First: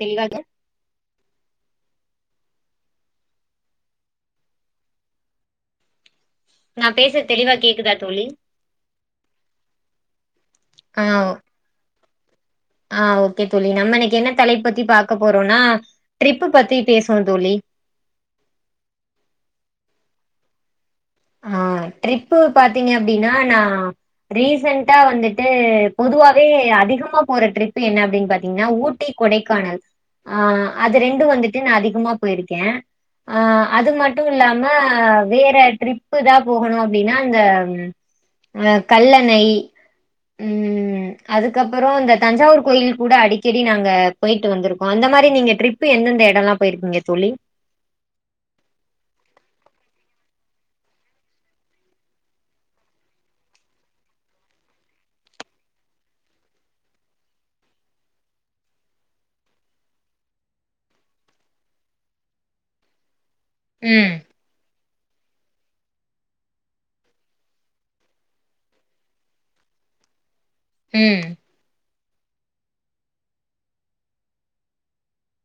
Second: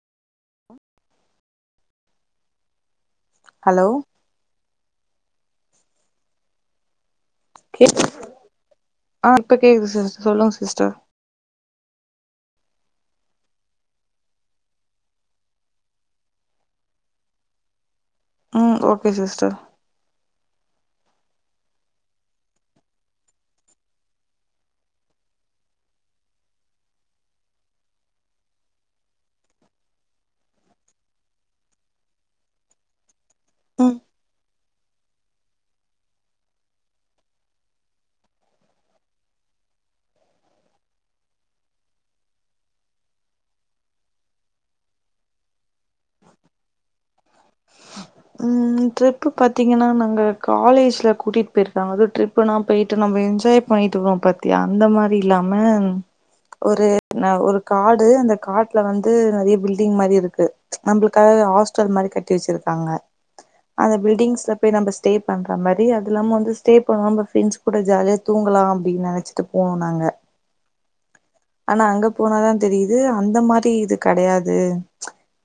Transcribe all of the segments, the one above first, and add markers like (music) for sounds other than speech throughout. தெல்லாக hello நா பேச தெளிவா கே கேக்குதா தோழி ஆ இப்ப கேக்குது சிஸ்டர் சொல்லுங்க சிஸ்டர் ஆ ஓகே தோழி நம்ம இன்னைக்கு என்ன தலைப்பு பத்தி பாக்க போறோம்னா ட்ரிப்பு பத்தி பேசுவோ தோழி ம் ஓகே சிஸ்டர் ஆ ட்ரிப்பு பாத்தீங்க அப்டின்னா நா ரீசன்டா வந்துட்டு பொதுவாவே அதிகமா போற ட்ரிப் என்ன அப்டின்னு பாத்தீங்கன்னா ஊட்டி கொடைக்கானல் ஆ அது ரெண்டு வந்துட்டு நா அதிகமா போயிருக்கே அ அது ம் மட்டு இல்லாம வேற ட்ரிப் ப்பு தா போகணு அப்டின்னா இந்த அ கல்லணை ம் அதுக்கப்புறோ இந்த தஞ்சாவூர் கோயில் கூட அடிக்கடி நாங்க போயிட்டு வந்திருக்கோ அந்த அந்த மாரி நீங்க ட்ரிப் எந்தெந்த எடோலா போயி இருக்கீங்க தோழி (unintelligible) ம் ட்ரிப்பு பாத்தீங்கன்னா நாங்க காலேஜ்ல கூட்டிட்டு போயிருக்காங்க அது ட்ரிப்புனா போயிட்டு நம்ம என்ஜாய் பண்ணிட்டு இருக்கோ பத்தியா அந்த மாரி இல்லாம ஒரு ந ஒரு காடு அந்த காட்ல வந்து நறைய பில்டிங் மாரி இருக்கு நம்மளுக்கா எதோ ஹாஸ்டல் மாரி கட்டி வெச்சிருக்காங்க அந்த ம், பில்டிங்ஸ்ல போய் நம்ப ஸ்டே பண்ற மாரி அது இல்லாம வந்து ஸ்டே பண்ணுவோ நம் ஃப்ரெண்ட்ஸ் கூட ஜாலிய தூங்கலாம் அப்டின்னு நெனச்சிட்டு போகணோ நாங்க அ ம் ஆனா அங்க போனாதா தெரியுது அந்த மாரி இது கெடையாது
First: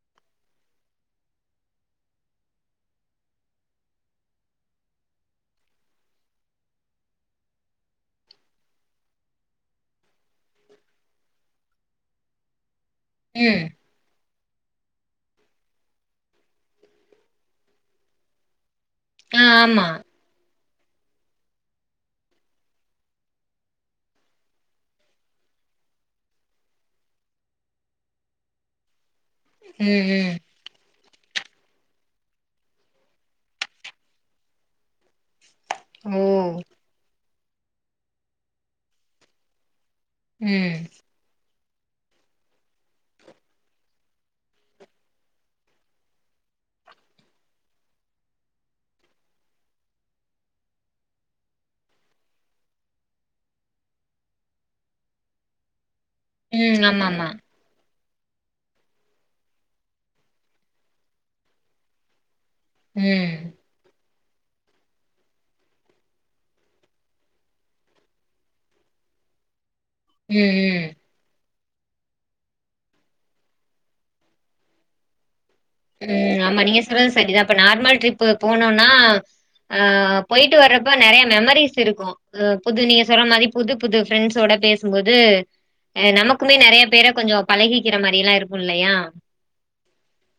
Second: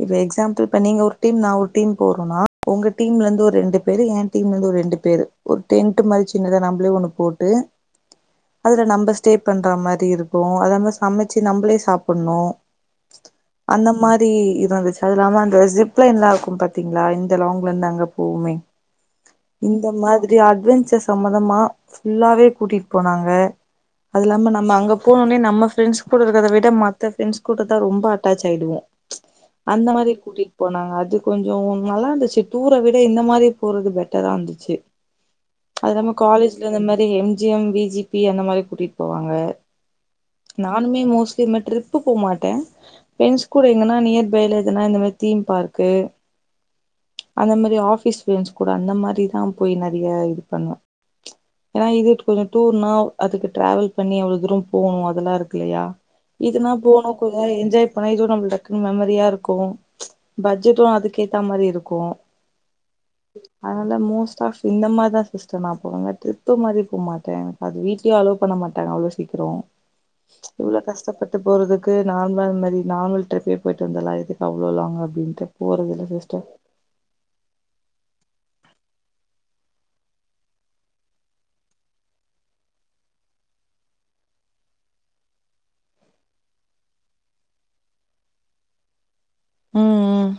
இப்ப எக்ஸாம்பிள் இப்ப நீங்க ஒரு டீம் நா ஒரு டீம் போறோனா உங்க டீம்ல இருந்து ஒரு ரெண்டு பேர் என் டீம்ல இருந்து ஒரு ரெண்டு பேரு ஒரு டென்ட் மாரி சி சின்னத நம்மளே ஒன்னு போட்டு அதுல நம்ம ஸ்டே பண்ற மாரி இருக்கு அத மா சமைச்சு நம்மளே சாப்புட்னு ம். அந்த மா ப்படி இருந்துச்சி அது இல்லாம அந்த ஜிப்லைன்லா இருக்கு பாத்தீங்ளா இந்த லாங்ல இருந்து அங்க போவுமே ஆ ஆமா. இந்த மாதிரி அட்வென் சி சம்மதமா ஃபுல்லாவே கூட்டிட்டு போனாங்க அது இல்லாம நம்ம அங்க போனோனே நம்ம ஃப்ரண்ட்ஸ் கூட இருக்கறத விட மத்த ஃப்ரண்ட்ஸ் கூடா தான் ரொம்ப அட்டாச் ஆயிடுவோ அந்த ம், மாரி ம். கூட்டிட்டு போனாங்க அது கொஞ்சம் உ நால்லா இருந்துச்சி டூர விட இந்த மாரி போறது பெட்டரா இருந்துச்சி அது இல்லாம ஓ! காலேஜ்ல இந்த மாதி M G M V G P அந்த மாரி கூட்டிட்டு போவாங்க ம், நானுமே மோஸ்ட்லி இந் மாரி ட்ரிப்பு போ மாட்டே ஃப்ரண்டஸ் கூட எங்கன்னா நியர் பைல எதனா இந்த மாரி தீம் பார்க்கு அந்த மாரி ஆஃபீஸ் ஃப்ரெண்ட்ஸ் கூட அந்த மாரிதா போய் நறைய இது பண்ணுவே ஏன்னா இது கொஞ்சோ டூர்னா அதுக்கு டிராவல் பண்ணி அவ்ளோ தூரோ போணோ அது அதுல்ல இருக்கு இல்லையா இதுனா ம். போனு ஆமாமா. கொஞ்ச நேரோ என்ஜாய் போனா நம்மளுக் டக்குன்னு மெமரியா இருக்கு பட்ஜெட்டு அதுக்கேத்தா மாரி இருக்கு ம், அதனால மோஸ்ட் டா இந்த மாரி தா சிஸ்டர் நா போவே ட்ரிப் மாரி போமாட்டே எனக்கு அது வீட்லயே அலோ பண்ண மாட்டாங்க அவ்ளோ சீக்கி டோ ம், இவ்ளோ ம். கஷ்டப்பட்டு போறதுக்கு நார்மலா இந் மாரி நார்மல் ட்ரிப்பே போயிட்டு வந்துட்லா எதுக்கு அவ்ளோ லாங்க அப்டின்ட்டு போறதில்ல ம் சிஸ்டர் ஆமா நீங்க சொல்றது சரிதா இப்ப நார்மல் ட்ரிப்பு போனோம்னா ஆ போயிட்டு வரப்ப நெறைய மெமரிஸ் இருக்கு அ புது நீங்க சொல்ற மாரி புது புது ஃப்ரெண்ட்சோட பேசும்போது அ நமக்குமே நறைய பேர கொஞ்சோ பழகிக்கிற மாரில்லா இருக்கு இல்லையா ம் ம்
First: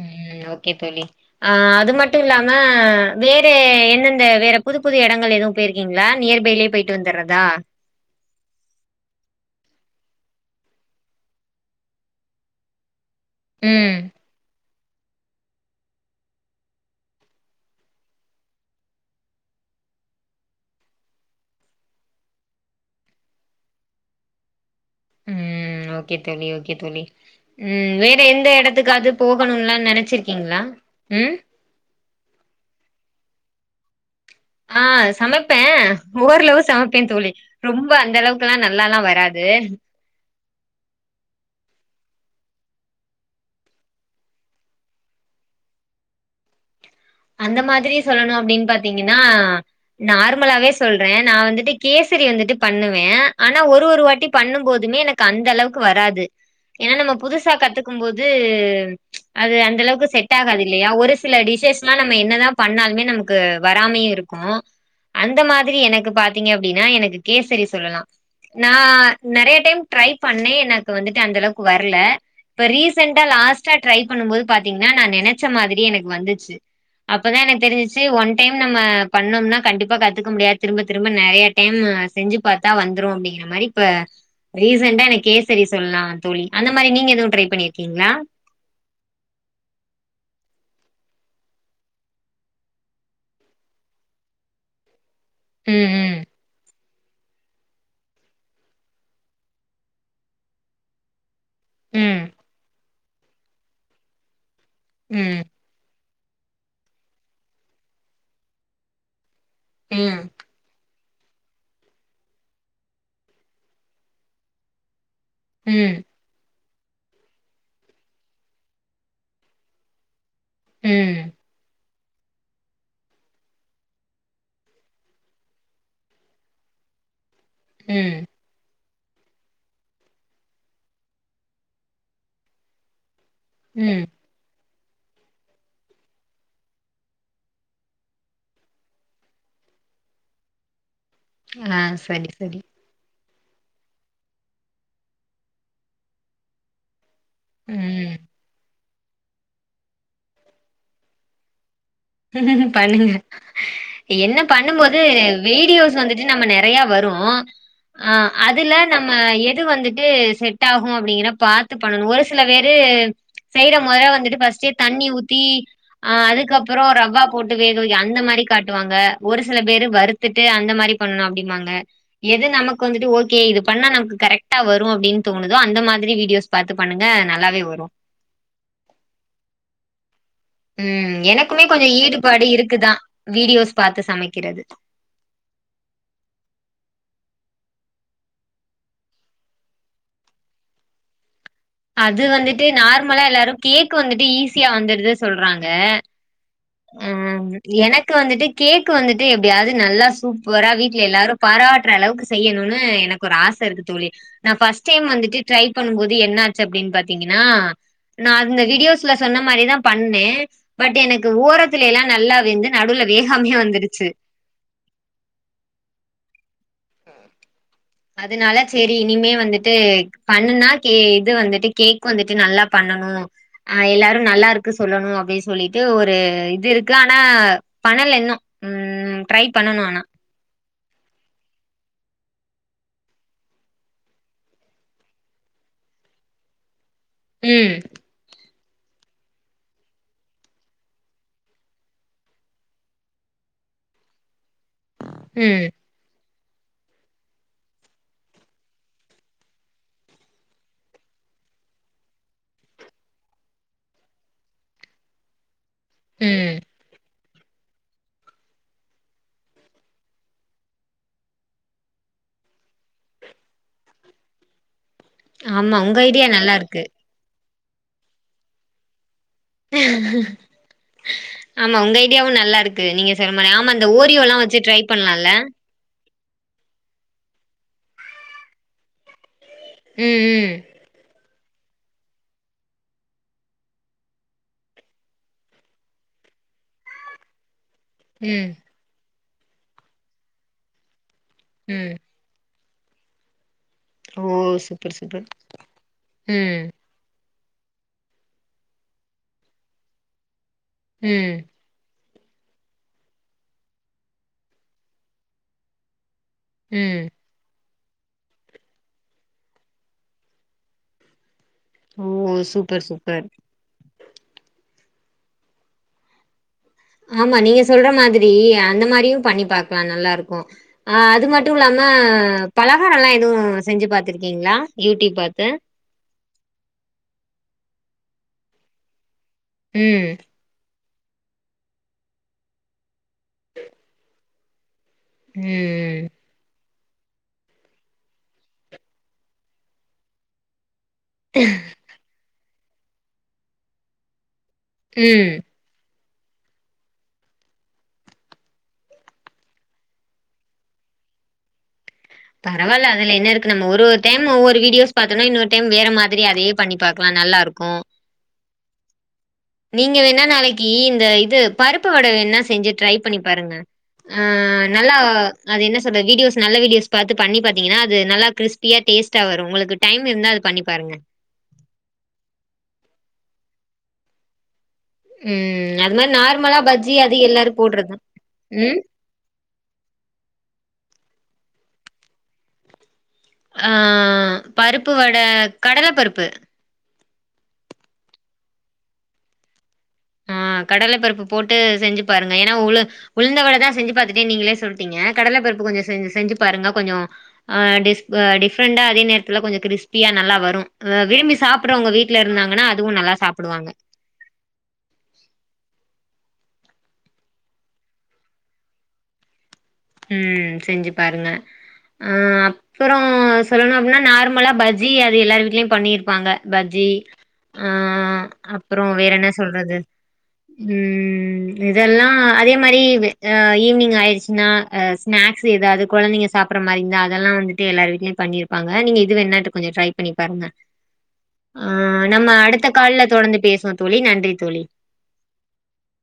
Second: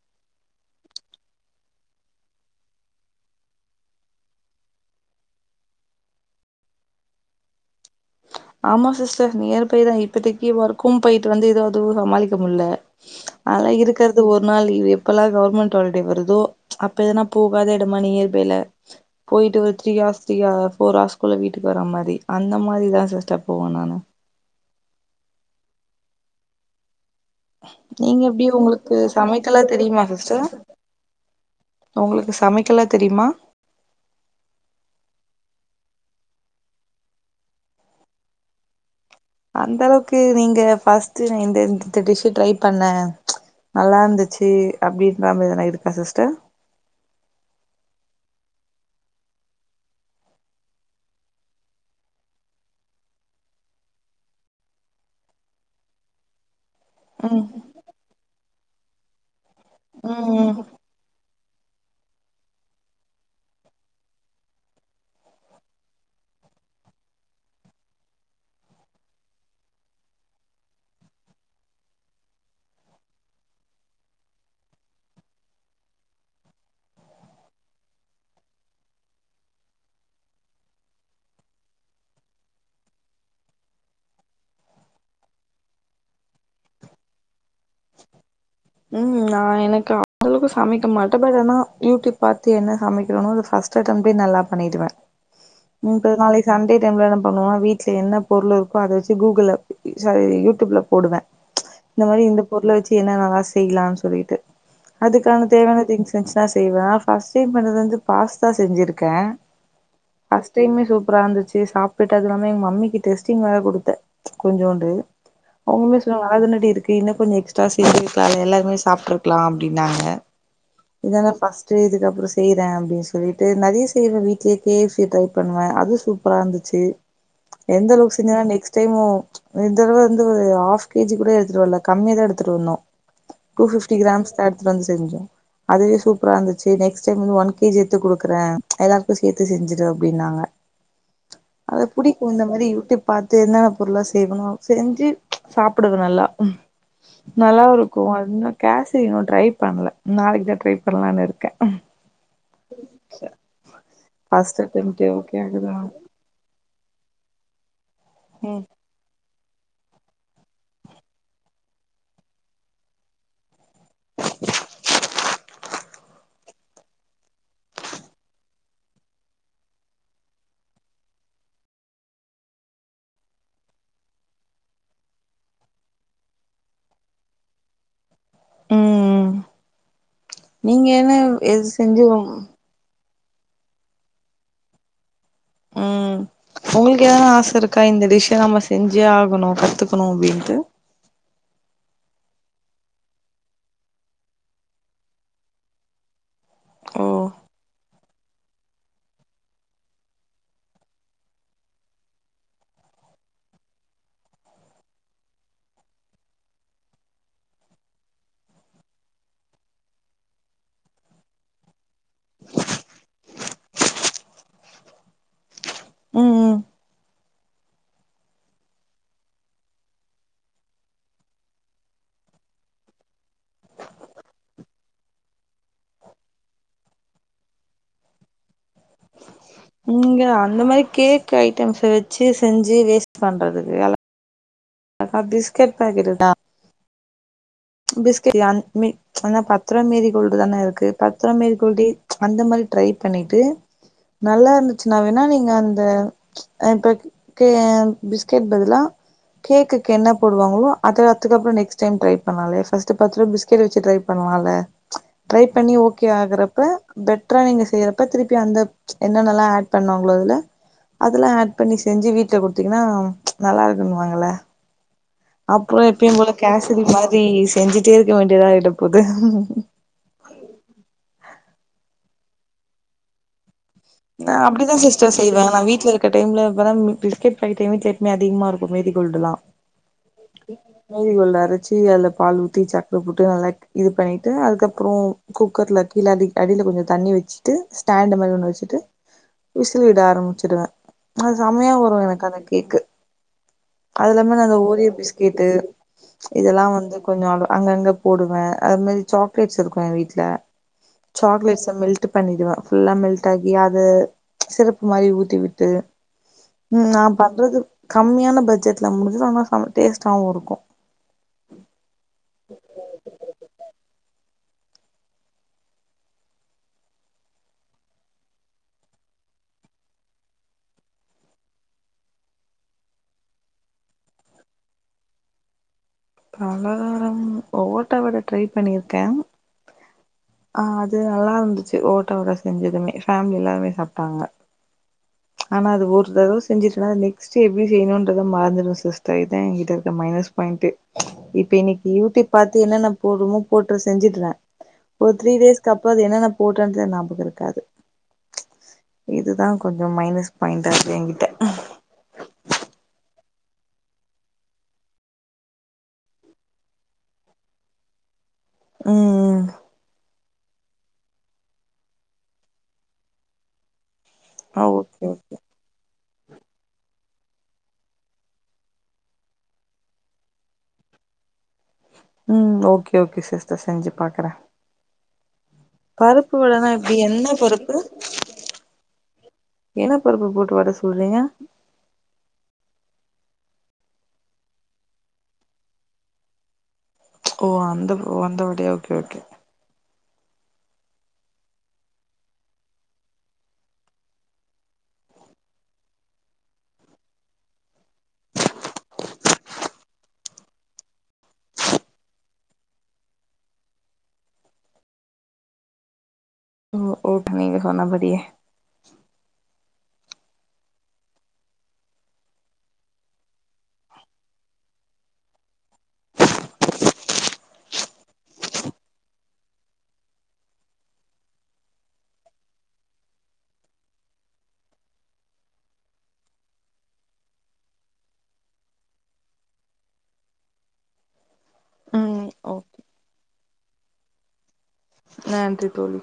ம் ஓகே தோழி ஆ அது மட்டு இல்லாம வேற எந்தெந்த வேற புது புது எடங்கள் எதுவு போயிருக்கீங்களா நியர்பைலயே போயிட்டு வந்துட்றதா ஆமா சிஸ்டர் நியர் பை தா இப்பத்திக்கி ஒர்க்கும் போயிட்டு வந்து இத அதுவு சமாளிக்க முடியல ஆனா ம் இருக்கற்து ஒர் நாள் லீவு எப்பெல்லா கவுர்மெண்ட் ஹால்டே வருதோ அப்ப எதுனா போகாத எடமா நியர்பைல போய்ட்டு ஒரு three hours three or four ஹார்ஸ்க்குள்ள வீட்டுக்கு வர மாரி அந்த மாதிதா சி்ஸ்டர் போவோ நானு ம் ஓகே தோழி ஓகே தோழி ம் வேற நீங்க எப்டி எந்த உங்களுக்கு எடத்துக்காது சமைக்கலா போகணுன்லா தெரியுமா நெனச்சிருக்கீங்ளா ம் ஒங்களுக்கு சமைக்கலா தெரிமா ஆ சமப்பே ஓர்ளவு சமப்பேன் தோழி ரொம்ப அந்த அளவுக்குலா நல்லாலா வர் அந்த அளவ்க்கு நீங்க ஃபஸ்ட்டு நேந்த இந்திந்த டிஸ்ஸு ட்ரை பண்ண நல்லா இருந்துச்சு அப்டின்ற மாரி எதனா இருக்கா சிஸ்டர் அந்த மாதிரி சொல்லணு அப்டின் பாத்தீங்குனா நார்முலாவே சொல்றேன் நான் வந்துட்டு கேஸ் சரி வந்துட்டு பண்ணுவேன் ஆனா ஒரு ஒரு வாட்டி பண்ணும்போதுமே எனக்கு அந்த அளவுக்கு வராது ஏனா நம்ம ம் புதுசா கத்துக்கும் போது அது அந்த அளவ்க்கு ம் செட் ம் ஆகாது இல்லையா ஒரு சில டிஷஸ்லா நம்ம என்னதா பண்ணாலுமே நமக்கு வராமியே இருக்கு அந்த மாதிரி எனக்கு பாத்தீங்க அப்டினா எனக்கு கேசரி சொல்லலா நா நெறைய டைம் ட்ரை பண்ணேன் எனக்கு வந்துட்டு அந்த அளவ்க்கு வர்ல இப்ப ரீசெண்டா லாஸ்ட்டா ட்ரை பண்ணும் போது பாத்தீங்ன்னா நா நெனச்ச மாதிரி எனக்கு வந்துச்சு அப்பதா எனக்கு தெரிஞ்சிச்சு ஒன் டைம் நம்ம பண்ணோம்னா கண்டிப்பா கத்துக்க முடியாது திரும்ப திரும்ப நெறைய டைம் இல் நா செஞ்சு பாத்தா வந்துரு அப்டிங்கிற மாரி இப்ப ரீசன்டா எனக் கேசரி சொல்லா தோழி அந்த மாரி நீங்க எதூ ட்ரை பண்ணிருக்கீங்ளா ம் நான் எனக்கு (inaudible) அளவுக்கு சமைக்க மாட்ட பட் ஆனா யூடியூப் பாத்து என்ன சமைக்றனோ அத ஃபஸ் ட்டு அட்டம்லே நல்லா பண்ணிடுவேன் ம் பெர் நாளே சண்டே டைம்ல என்ன பண்ணுவ வீட்ல என்ன பொருள் இருக்கோ அத வச்சு கூகுள சாரி யூடியூப்ல போடுவ இந்த மாரி ம் இந்த பொருள வச்சு என்னனலா செய்லான் சொல்லிட்டு ம் அதுக்கான தேவ்யான திங்ஸ் இர்ந்ஸ்னா செய்வேன் ஃபஸ்ட் டைம் பண்ணது வந்து பாஸ்தா செஞ்சிருக்கேன் ம் ஃபஸ்ட்டு டைமே சூப் ப்றா வந்துச்சு சாப்ட்டுட்டு அது இல்லாம எங்க மம்மிக்கு டெஸ்டிங் வேற குடுத்தேன் கொஞ்சோண்டு அவுங்க ம் சொன்னாக நல்லாதானடி இருக்கு இன்னு கொஞ்சோ எக்ஸ்ட்ரா செய் வேண்டி கால்ல எல்லாருமே சாப்ட்ருக்லா அப்டின்னாங்க ம் ம் இதான ஃபஸ்ட்டு இதுக்கப் புறு செய்றேன் அப்டின் சொல்லிட்டு நறைய செய்வேன் வீட்லே கே ஃஎப் சி ட்ரை பண்ணுவ அதூ சூப்புரா வந்துச்சு எந்தளவுக் ம் செஞ்சனா நெக்ஸ் செய்மு இந்தடவ வந்து ஒரு ஆஃப் கேஜி கூட எடுத்துட்டு வர்ல கம்மிதா எடுத்துட்டு வந்தோ டூ ஃபிப்டி ம் கிராம்ஸ் தா எடுத்துட்டு வந்து செஞ்சோ அதுவே சூப்புரா இருந்துச்சு நெக்ஸ்ட் டைம் வந்து ஒன் கேஜி எட்த்து குடுக்குறேன் எல்லாருக்கு சேத்து செஞ்சுடு அப்டின்னாங்க (unintelligible) ஆ அத புடிக்கு சரி இந்த சரி மாரி யூடியூப் பாத்து என்னென்ன பொருளா சேக்கனு செஞ்சு சாப்புடுது நல்லா நல்லா ஒரு க்கு ம் ஒண்ணு கேசரி இன்னு ட்ரை பண்ல நாளைக்கு தா ட்ரை பண்லான் இருக்கே பண்ணுங்க என்ன ஃபர்ஸ்ட் பண்ணும்போது அட்டம்ப்ட்டே ஓகே ஆகுதா வீடியோஸ் வந்துட்டு நம்ம நெ றையா வரு ம் அதுல நம்ம எ து வந்துட்டு செட் ஆகு அப்டிங்கிற பாத்து பண்ணணு ஒரு சில வேறு செய்ற மொற வந்துட்டு ஃபஸ்ட்டே தண்ணி ஊத்தி ஆ அதுக்கப் அப்புறோ ரவா போட்டு வேக வைக அந்த மாரி காட்டுவாங்க ஒரு சில பேரு வறுத்துட்டு அந்த மாரி பண்ணு அப்டிம்பாங்க அ எது நமக்கு வந்துட்டு ஓகே இது பண்ணா நமக்கு கரெக்டா வரு அப்டின் தோணுதோ அந்த மாதிரி வீடியோஸ் பாத் து பண்ணுங்க நல்லாவே வரு ம் நீங்க என்ன ம் எனக்குமே எது கொஞ்ச செஞ்சு ஈடுபாடு இருக்குதா வீடியோஸ் பாத்து சமைக்கிறது ம் உங்ளுக்கு எதானா ஆச இருக்கா இந்த டிஷ்ஷ நம்ம செஞ்சே ஆகணு கத்துக்குணு அப்டின்ட்டு அது வந்துட்டு நார்மலா எல்லாரு கேக் வந்துட்டு ஈஸியா வந்திருது சொல்றாங்க ஓ ம். எனக்கு வந்துட்டு கேக் வந்துட்டு எப்டியாவது நல்லா சூப்பரா வீட்ல எல்லாரு பாராட்ற அளவுக்கு செய்யணுனு எனக்கு ஒரு ஆச இருக்கு தோழி நா பஸ்ட் டைம் வந்துட்டு ட்ரை பண்ணும்போது என்னாச்சு அப்டினு பாத்தீங்கனா னா நா அந்த வீடியோஸ்ல சொன்ன மாரிதா பண்ணே பட் எனக் க்கு ஓரத்துல எல்லா நல்லா வெந்து நடுல வேகாமியே வந்துருச்சு உம் ம் அதனால சேரி இனிமே வந்துட்டு பண்ணுனா கே இது வந்துட்டு கேக் வந்துட்டு நல்லா பண்ண னனு அ எல்லாரு நல்லாருக்கு சொல்லணு அப்டி சொல்லிட்டு ஒரு இது இருக்கு ஆனா அனல இன்னு உம் இங்க அந்த மாரி கேக்கு ஐட்டம்ஸ் வச்சுஸ் செஞ்சி வேஸ்ட் பண்றதுக்குலா அதா பிஸ்கெட் பேக்கெட்டு தா ம். பிஸ்கட் யான் மே ஆனா பத்ருவா மேரி கோல்டுதான இருக்கு பத்ருவா மேரி கோல்டியே அந்த மாரி ட்ரை பண்ணிட்டு நல்லாருந்துச்சு நா வேணா நீங்க ம் அந்த இப்ப கே பிஸ்கெட் பதிலா கேக்குக்கு என்ன போடுவாங்களோ அது அதுக்கப்புற நெஸ்ட் டைம் ட்ரை டன்னாலே ஃபஸ்ட்டு பத்ருவா பிஸ்கேட்ட வச்சு ட்ரை பண்லால ட்ரைப் பண்ணி ஓக்கே ம் ஆகறப்ப பெட் ட்றா நீங்க செய்யறப்ப திருப்பி அந்தப் என்னென்னலா ஏட் பண்ணாங்களோ அதுல அதுலா ஏட் பண்ணி செஞ்சி வீட்ல குடுத்தீங்கனா நல்லாருக்குனு வாங்கல்ல ஆமா அப்புற உங்க எப்பியு ஐடியா போல நல்லா இருக்கு கேசரி மாரி செஞ்சிட்டே இருக்க வேண்டியதாய்ட போது ஆமா உங்க ஐடியாவு நல்லாருக்கு நீங்க சொன்ன மாரி ஆமா இந்த ஓரியோலா வச்சு ட்ரை பண்லால்ல க்க டைம்ல இப்பதா ம் பிஸ்கேட் பாக்கெட்டு எங்க வீட்ல எப்பமே அதிகமாருக்கு மேரி கோல்டுலா (unintelligible) ம் ம் அரச்சி அதல பால் ஊத்தி சக்கர போட்டு நல்லாக் இது பண்ணிட்டு அதுக்கப்றோ குக்கர்ல கீழ அடிக் அடில கொஞ்ச தண்ணி வச்சிட்டு ஸ்டாண்ட்டு மாரி ஒன்னு ம் வச்சிட்டு விசில் விட ஆரம்பிச்சிடுவே அது செம்மையா ம் வரு எனக்கு அந்த கேக்கு ஓ அதுலாம அந்த ஓரியோ சூப்பர் சூப்பர் பிஸ்கேட்டு ம் இதெல்லா வந்து கொஞ்ச அல அங்கங்க போடுவே அந்த மேரி சாக்லேட்ஸ் இருக்கு ஏ வீட்ல ம் சாக்லேட்ஸ மெல்ட்டு பண்ணிடுவே ஃபுல்லா மெல்ட்டாகி அத சிறப் மாரி ஊத்தி விட்டு உம் ம் நா பண்றது கம்மியான பட் ஜெட்ல முடிஞ்சுரு ஆனா செம்ம டேஸ்ட்டாவு இருக்கு ஓ சூப்பர் சூப்பர் ஆமா நீங்க சொல்ற மாதிரி அந்த மாரியு பண்ணி பாக்லா நல்லாருக்கு ஆ அது மட்டுமிலாம அ பலகாரெல்லா எதுவு செஞ்சு பா்த்திருக்கீங்ளா யூடியூப் பாத்து பலகாரம் ஓட்ட வட ட்ரை பண்ணிருக்கே உம் அது நல்லாருந்துச்சு ஓட்ட வட செஞ்சதுமே ஃபேமிலி எல்லாருமே சாப்டாங்க ஆனா அது ம் ஒரு தரவ செஞ்சிரு எனா நெக்ஸ்டு எப்டி செய்ணுன்றத மறந்துருவ சிஸ்டர் இதா எங்கிட்ட இருக்க மைனஸ் பாயிண்ட்டு இப்ப இன்னைக்கி யூடியூப் பாத்து என்னென்ன போட்றமோ போட்ரு செஞ்சிட்ற ஒரு ம் த்ரீ டேஸ்கப் ப்பது என்னென்ன போட்டன்ற ஞாபகருக்காது இதுதா கொஞ் ச மைனஸ் பாயிண்ட்டாகு எங்கிட்ட பரவால்ல அதுல என்ன இருக்கு நம்ம ஒரு ஒரு டைம் ஒவ்வொரு வீடியோஸ் பாத்தோனா இன்னொரு டைம் வேற மாதிரி அதையே பண்ணி பாக்லான் நல்லாருக்கு உம் உம் நீங்க வேணா நாளைக்கு இந்த இது பருப்பு வட வேண்னா செஞ்சு ட்ரை பண்ணி பாருங்க ஆ நல்லா அது என்ன சொல்ற வீடியோஸ் நல்ல வீடியோஸ் பாத்து பண்ணி பாத்தீங்கனா அது நல்லா கிரிஸ்பியா டேஸ்ட்டா வரு உங்களுக்கு டைம் இருந்தா அது பண்ணி பாருங்க உம் ஓகே ஓகே சிஸ்டர் செஞ்சு பாக்ற உம் அது மாதிரி நார்மலா பஜ்ஜி எப்டி அது என்ன எல்லாரு பருப்பு போடுறதுதான் உம் என்ன பருப்பு போட்டு வட சுடுறீங்க ஆஹ் பருப்பு வட கடல பருப்பு ஓ அந்த அந்தவடையா ஓகே ஓகே ஆஹ் ஆஹ் கடலை பருப்பு போட்டு செஞ்சு பாருங்க ஏன்னா உளு உளுந்தவட தான் செஞ்சு பாத்துட்டே நீங்களே சொல்டீங்க கடலை பருப்பு இப்ப கொஞ்ச செஞ் செஞ்சு பாருங்க கொஞ்ச ஆஹ் டிஃப் டிஃபரெண்டா அதே நேரத்தில கொஞ்ச கிரிஸ்பியா நல்லா வரும் விரும்பி சாப்டுறவங்க வீட்ல இருந்தாங்கன்னா அதுவும் நல்லா சாப்டுவாங்க ஓ ஓகேங்க நீங்க சொன்ன படியே உம் செஞ்சு பாருங்க ஆஹ் அப்புறம் சொல்லணு அப்படின்னா நார்மலா பஜ்ஜி அது எல்லார் வீட்லயும் பண்ணிருப்பாங்க பஜ்ஜி இப்டி அஹ் அப்புறம் வேற என்ன சொல்றது உம் இதெல்லா அதே மாதிரி ஈவினிங் ஆயிடுச்சுன்னா ஆஹ் ஸ்நாக்ஸ் ஏதாவது கொழந்தைங்க சாப்டுற மாரி இருந்தா அதெல்லா வந்துட்டு எல்லார் வீ்ட்லயும் பண்ணிருப்பாங்க நீங்க இது வேனாட்டு கொஞ்ச ட்ரை பண்ணி பாருங்க ஆஹ் நம்ம ம் அடுத்த ஓகே கால்ல தொடர்ந்து பேசுவோம் தோழி நன்றி தோழி நன்றி தோழி